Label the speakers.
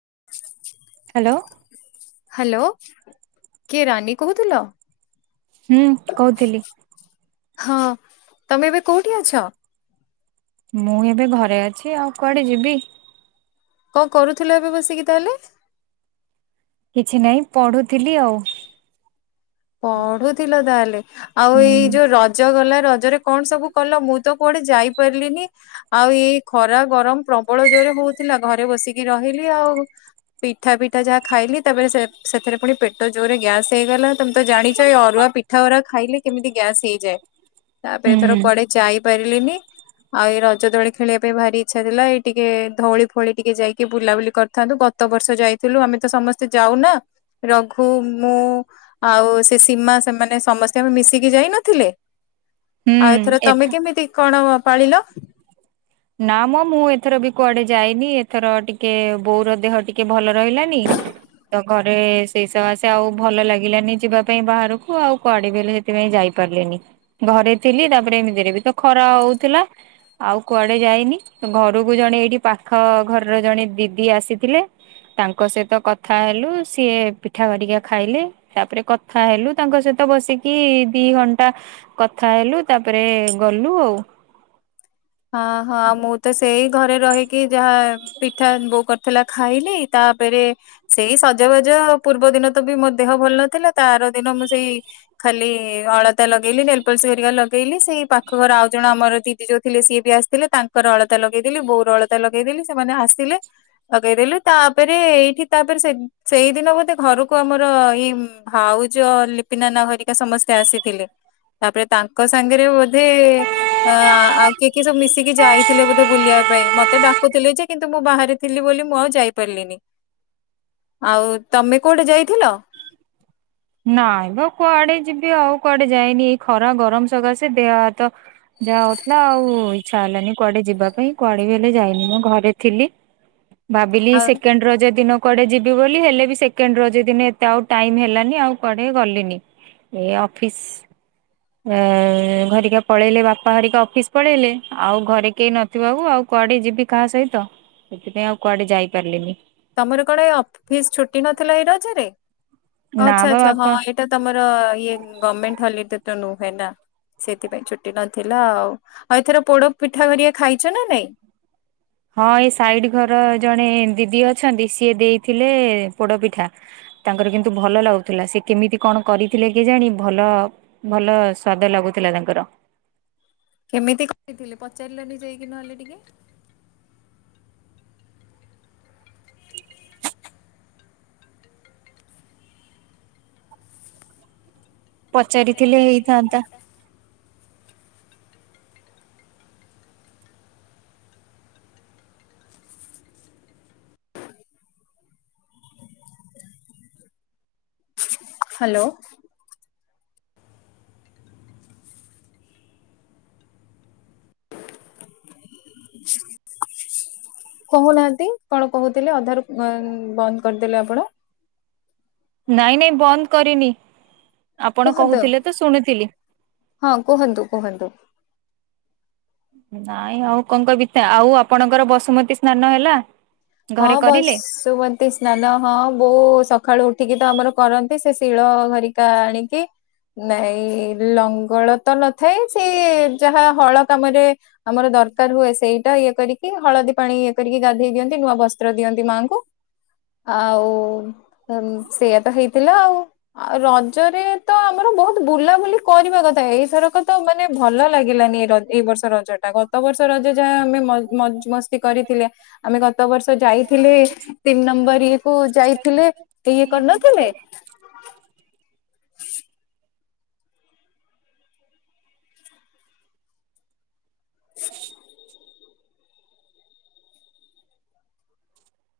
Speaker 1: [unintelligible]
Speaker 2: Hello
Speaker 1: hello କିଏ ରାନୀ କହୁଥିଲ।
Speaker 2: ହୁଁ କହୁଥିଲି।
Speaker 1: ହଁ ତମେ ଏବେ କୋଉଠି ଅଛ?
Speaker 2: ମୁଁ ଏବେ ଘରେ ଅଛି ଆଉ କୁଆଡ଼େ ଯିବି।
Speaker 1: କଣ କରୁଥିଲ ଏବେ ବସିକି ତାହେଲେ?
Speaker 2: କିଛି ନାହିଁ ପଢୁଥିଲି ଆଉ।
Speaker 1: ପଢୁଥିଲ ତାହେଲେ ଆଉ
Speaker 2: ହୁଁ
Speaker 1: ଏଇ ଯୋଉ ରଜ ଗଲା ର ରଜ ରେ କଣ ସବୁ କଲ ମୁଁ ତ କୁଆଡ଼େ ଯାଇ ପାରିଲିନି ଆଉ ଏଇ ଖରା ଗରମ ପ୍ରବଳ ଜୋରେ ହଉଥିଲା ଘରେ ବସିକି ରହିଲି ଆଉ। ପିଠା ପିଠା ଯାହା ଖାଇଲି ତାପରେ ସେ ସେଥିରେ ପୁଣି ପେଟ ଜୋରରେ ଗ୍ୟାସ୍ ହେଇଗଲା। ତମେ ତ ଜାଣିଛ ଏଇ ଅରୁଆ ପିଠା ଓରା ଖାଇଲେ କେମିତି ଗ୍ୟାସ୍ ହେଇଯାଏ ଆମେ
Speaker 2: ହୁଁ
Speaker 1: ଏଥର କୁଆଡେ ଯାଇ ପାରିଲିନି। ଆଉ ଏଇ ରଜ ଦୋଳି ଖେଳିବା ପାଇଁ ଭାରି ଇଚ୍ଛା ଥିଲା ଏଇ ଟିକେ ଧଉଳି ଫୋଉଳି ଟିକେ ଯାଇକି ବୁଲାବୁଲି କରିଥାନ୍ତୁ। ଗତବର୍ଷ ଯାଇଥିଲୁ ଆମେ ତ ସମସ୍ତେ ଯାଉନା ରଘୁ ମୁଁ ଆଉ ସେ ସୀମା ସେମାନେ ସମସ୍ତେ ଆମେ ମିଶିକି ଯାଇ ନଥିଲେ।
Speaker 2: ହୁଁ
Speaker 1: ଆଉ ଏଥର ତମେ
Speaker 2: ଏଥ
Speaker 1: କେମିତି କଣ ପାଳିଲ?
Speaker 2: ନା ମ ମୁଁ ଏଥର ବି କୁଆଡ଼େ ଯାଇନି ଏଥର ଟିକେ ବୋଉର ଦେହ ଟିକେ ଭଲ ରହିଲାନି। ତ ଘରେ ସେ ସକାସେ ଆଉ ଭଲ ଲାଗିଲାନି ଯିବା ପାଇଁ ବାହାରକୁ ଆଉ କୁଆଡ଼େ [unintelligible] ସେଥିପାଇଁ ଯାଇ ପାରିଲିନି ଘରେ ଥିଲି ତାପରେ ଏମିତିରେ ବି ତ ଖରା ହଉଥିଲା ଆଉ। କୁଆଡ଼େ ଯାଇନି ଘରକୁ ଜଣେ ଏଇଠି ପାଖ ଘରର ଜଣେ ଦିଦି ଆସିଥିଲେ। ତାଙ୍କ ସହିତ କଥା ହେଲୁ ସିଏ ପିଠା ହେରିକା ଖାଇଲେ ତାପରେ କଥା ହେଲୁ ତାଙ୍କ ସହି ତ ବସିକି ଦି ଘଣ୍ଟା କଥା ହେଲୁ ତାପରେ ଗଲୁ ଆଉ।
Speaker 1: ହଁ ହଁ ମୁଁ ତ ସେଇ ଘରେ ରହିକି ଯାହା ପିଠା ବୋଉ କରିଥିଲା ଖାଇଲି ତାପରେ ସେଇ ସଜବାଜ ତା ପୂର୍ବଦିନ ତ ବି ମୋ ଦେହ ଭଲ ନଥିଲା ତା ଆର ଦିନ ମୁଁ ସେଇ ଖାଲି ଅଳତା ଲଗେଇଲି। ନେଲପଲିସ୍ ଏରିକା ଲଗେଇଲି ସେଇ ପାଖ ଘର ଆଉ ଜଣ ଆମର ଦିଦି ଯେ ଥିଲେ ସିଏ ବି ଆସିଥିଲେ ତାଙ୍କର ଅଳତା ଲଗେଇଦେଲି ବୋଉର ଅଳତା ଲଗେଇଦେଲି ସେମାନେ ଆସିଲେ ଲଗେଇଦଲୁ ତା ତାପରେ ଏଇଠି ତାପରେ ସେ ସେଇଦିନ ବୋଧେ ଘରକୁ ଆମର ଏଇ ଭାଉଜ ଲିପି [unintelligible] ହେରିକା ସମସ୍ତେ ଆସିଥିଲେ ତାପରେ ତାଙ୍କ ସାଙ୍ଗରେ ବୋଧେ ଆ କିଏ କିଏ ସବୁ ମିଶିକି ଯାଇଥିଲେ ବୋଧେ ବୁଲିବା ପାଇଁ ମ ତେ ଡାକୁଥିଲି ଯେ କିନ୍ତୁ ମୁଁ ବାହାରେ ଥିଲି ବୋଲି ମୁଁ ଆଉ ଯାଇପାରିଲିନି। ଆଉ ତମେ କୁଆଡ଼େ ଯାଇଥିଲ?
Speaker 2: ନାଇଁ ବା କୁଆଡ଼େ ଯିବି ଆଉ କୁଆଡ଼େ ଯାଇନି ଏ ଖରା ଗରମ ସକାସେ ଦେହ ହାତ ଯାଉଥିଲା ଆଉ ଇଚ୍ଛା ହେଲାନି କୁଆଡେ ଯିବା ପାଇଁ କୁଆଡେ ବି ହେଲେ ଯାଇନି ମୁଁ ଘରେ ଥିଲି। [inaudible] ଭାବିଲି
Speaker 1: ଆଉ
Speaker 2: ସେକେଣ୍ଡ୍ ରଜ ଦିନ କୁଆଡ଼େ ଯିବି ବୋଲି ହେଲେ ବି ସେକେଣ୍ଡ୍ ରଜ ଦିନ ଏତେ ଆଉ ଟାଇମ୍ ହେଲାନି ଆଉ। କୁଆଡ଼େ ଗଲିନି ଏ ଅଫିସ୍ [unintelligible] ପଳେଇଲେ ବାପା ହେରିକା ଅଫିସ୍ ପଳେଇଲେ ଆଉ ଘରେ କେହି ନଥିବାକୁ ଆଉ। କୁଆଡ଼େ ଯିବି କାହା ସହିତ ସେଥିପାଇଁ ଆଉ କୁଆଡ଼େ ଯାଇ ପାରିଲିନି।
Speaker 1: ତମର କଣ ଏଇ ଅଫିସ୍ ଛୁଟି ନଥିଲା ଏଇ ରଜରେ
Speaker 2: ନା
Speaker 1: ଆଚ୍ଛା
Speaker 2: ବା
Speaker 1: ଆଚ୍ଛା ହଁ
Speaker 2: ବାପା
Speaker 1: ଏଇଟା ତମର ହଁ ଇଏ ଗମେଣ୍ଟ୍ ହଲିଡେ ତ ନୁହେଁ ନା। ସେଥିପାଇଁ ଛୁଟି ନଥିଲା ଆଉ ଆଉ ଏଥର ପୋଡ଼ ପିଠା [unintelligible] ଖାଇଛ ନା ନାଇଁ?
Speaker 2: ହଁ ଏ ସାଇଡି ଘର ଜଣେ ଦିଦି ଅଛନ୍ତି ସିଏ ଦେଇଥିଲେ ପୋଡ଼ ପିଠା। ତାଙ୍କର କିନ୍ତୁ ଭଲ ଲାଗୁଥିଲା ସେ କେମିତି କଣ କରିଥିଲେ କେଜାଣି ଭଲ ଭଲ ସ୍ଵାଦ ଲାଗୁ ଥିଲା ତାଙ୍କର।
Speaker 1: କେମିତି କରିଥିଲେ ପଚାରିଲନି ଯାଇକି ନହେଲେ ଟିକେ।
Speaker 2: ପଚାରିଥିଲେ ହେଇଥାନ୍ତା। [inaudible]
Speaker 1: ହ୍ୟାଲୋ। [inaudible] କହୁନାହାନ୍ତି କଣ କହୁଥିଲେ ଅଧାରୁ ବନ୍ଦ କରିଦେଲେ ଆପଣ?
Speaker 2: ନାଇଁ ନାଇଁ ବନ୍ଦ କରିନି। ଆପଣ
Speaker 1: କୁହନ୍ତୁ।
Speaker 2: କହୁଥିଲେ ତ ଶୁଣିଥିଲି।
Speaker 1: ହଁ କୁହନ୍ତୁ କୁହନ୍ତୁ।
Speaker 2: ନାଇଁ ଆଉ କଣ କଇବି ଆଉ ଆପଣଙ୍କର ବସୁମତୀ ସ୍ନାନ ହେଲା?
Speaker 1: ହଁ
Speaker 2: ଘରେ କରିଲେ?
Speaker 1: ବସୁମତି ସ୍ନାନ ହଁ ବଉ ସ ସଖାଳୁ ଉଠିକି ତ ଆମର କରନ୍ତି ସେ ଶିଳ ଘରିକା ଆଣିକି ନାଇଁ ଲଙ୍ଗଳ ତ ନଥାଏ ସେ ଯାହା ହଳ କାମରେ ଆମର ଦରକାର ହୁଏ ସେଇଟା ଇଏ କରିକି ହଳଦୀ ପାଣି ଇଏ କରିକି ଗାଧେଇ ଦିଅନ୍ତି ନୂଆ ବସ୍ତ୍ର ଦିଅନ୍ତି ମାଆଙ୍କୁ। ଆଉ ସେଇଆା ତ ହେଇଥିଲା ଆଉ ଆଉ ରଜରେ ତ ଆମର ବହୁତ ବୁଲାବୁଲି କରିବା କଥା ଏଇଥରକ ତ ମାନେ ଭଲ ଲାଗିଲାନି ର ଏ ଏଇ ବର୍ଷ ରଜଟା ଗତ ବ ବର୍ଷ ରଜ ଯାହା ଆମେ ମଜ ମସ୍ତି କରିଥିଲେ ଆମେଗ ଗତ ବର୍ଷ ଯାଇଥିଲେ ତିନି ନମ୍ବର ଇଏ କୁ ଯାଇଥିଲେ ଇଏ କରିନଥିଲେ?
Speaker 2: ହ [inaudible]
Speaker 1: [inaudible]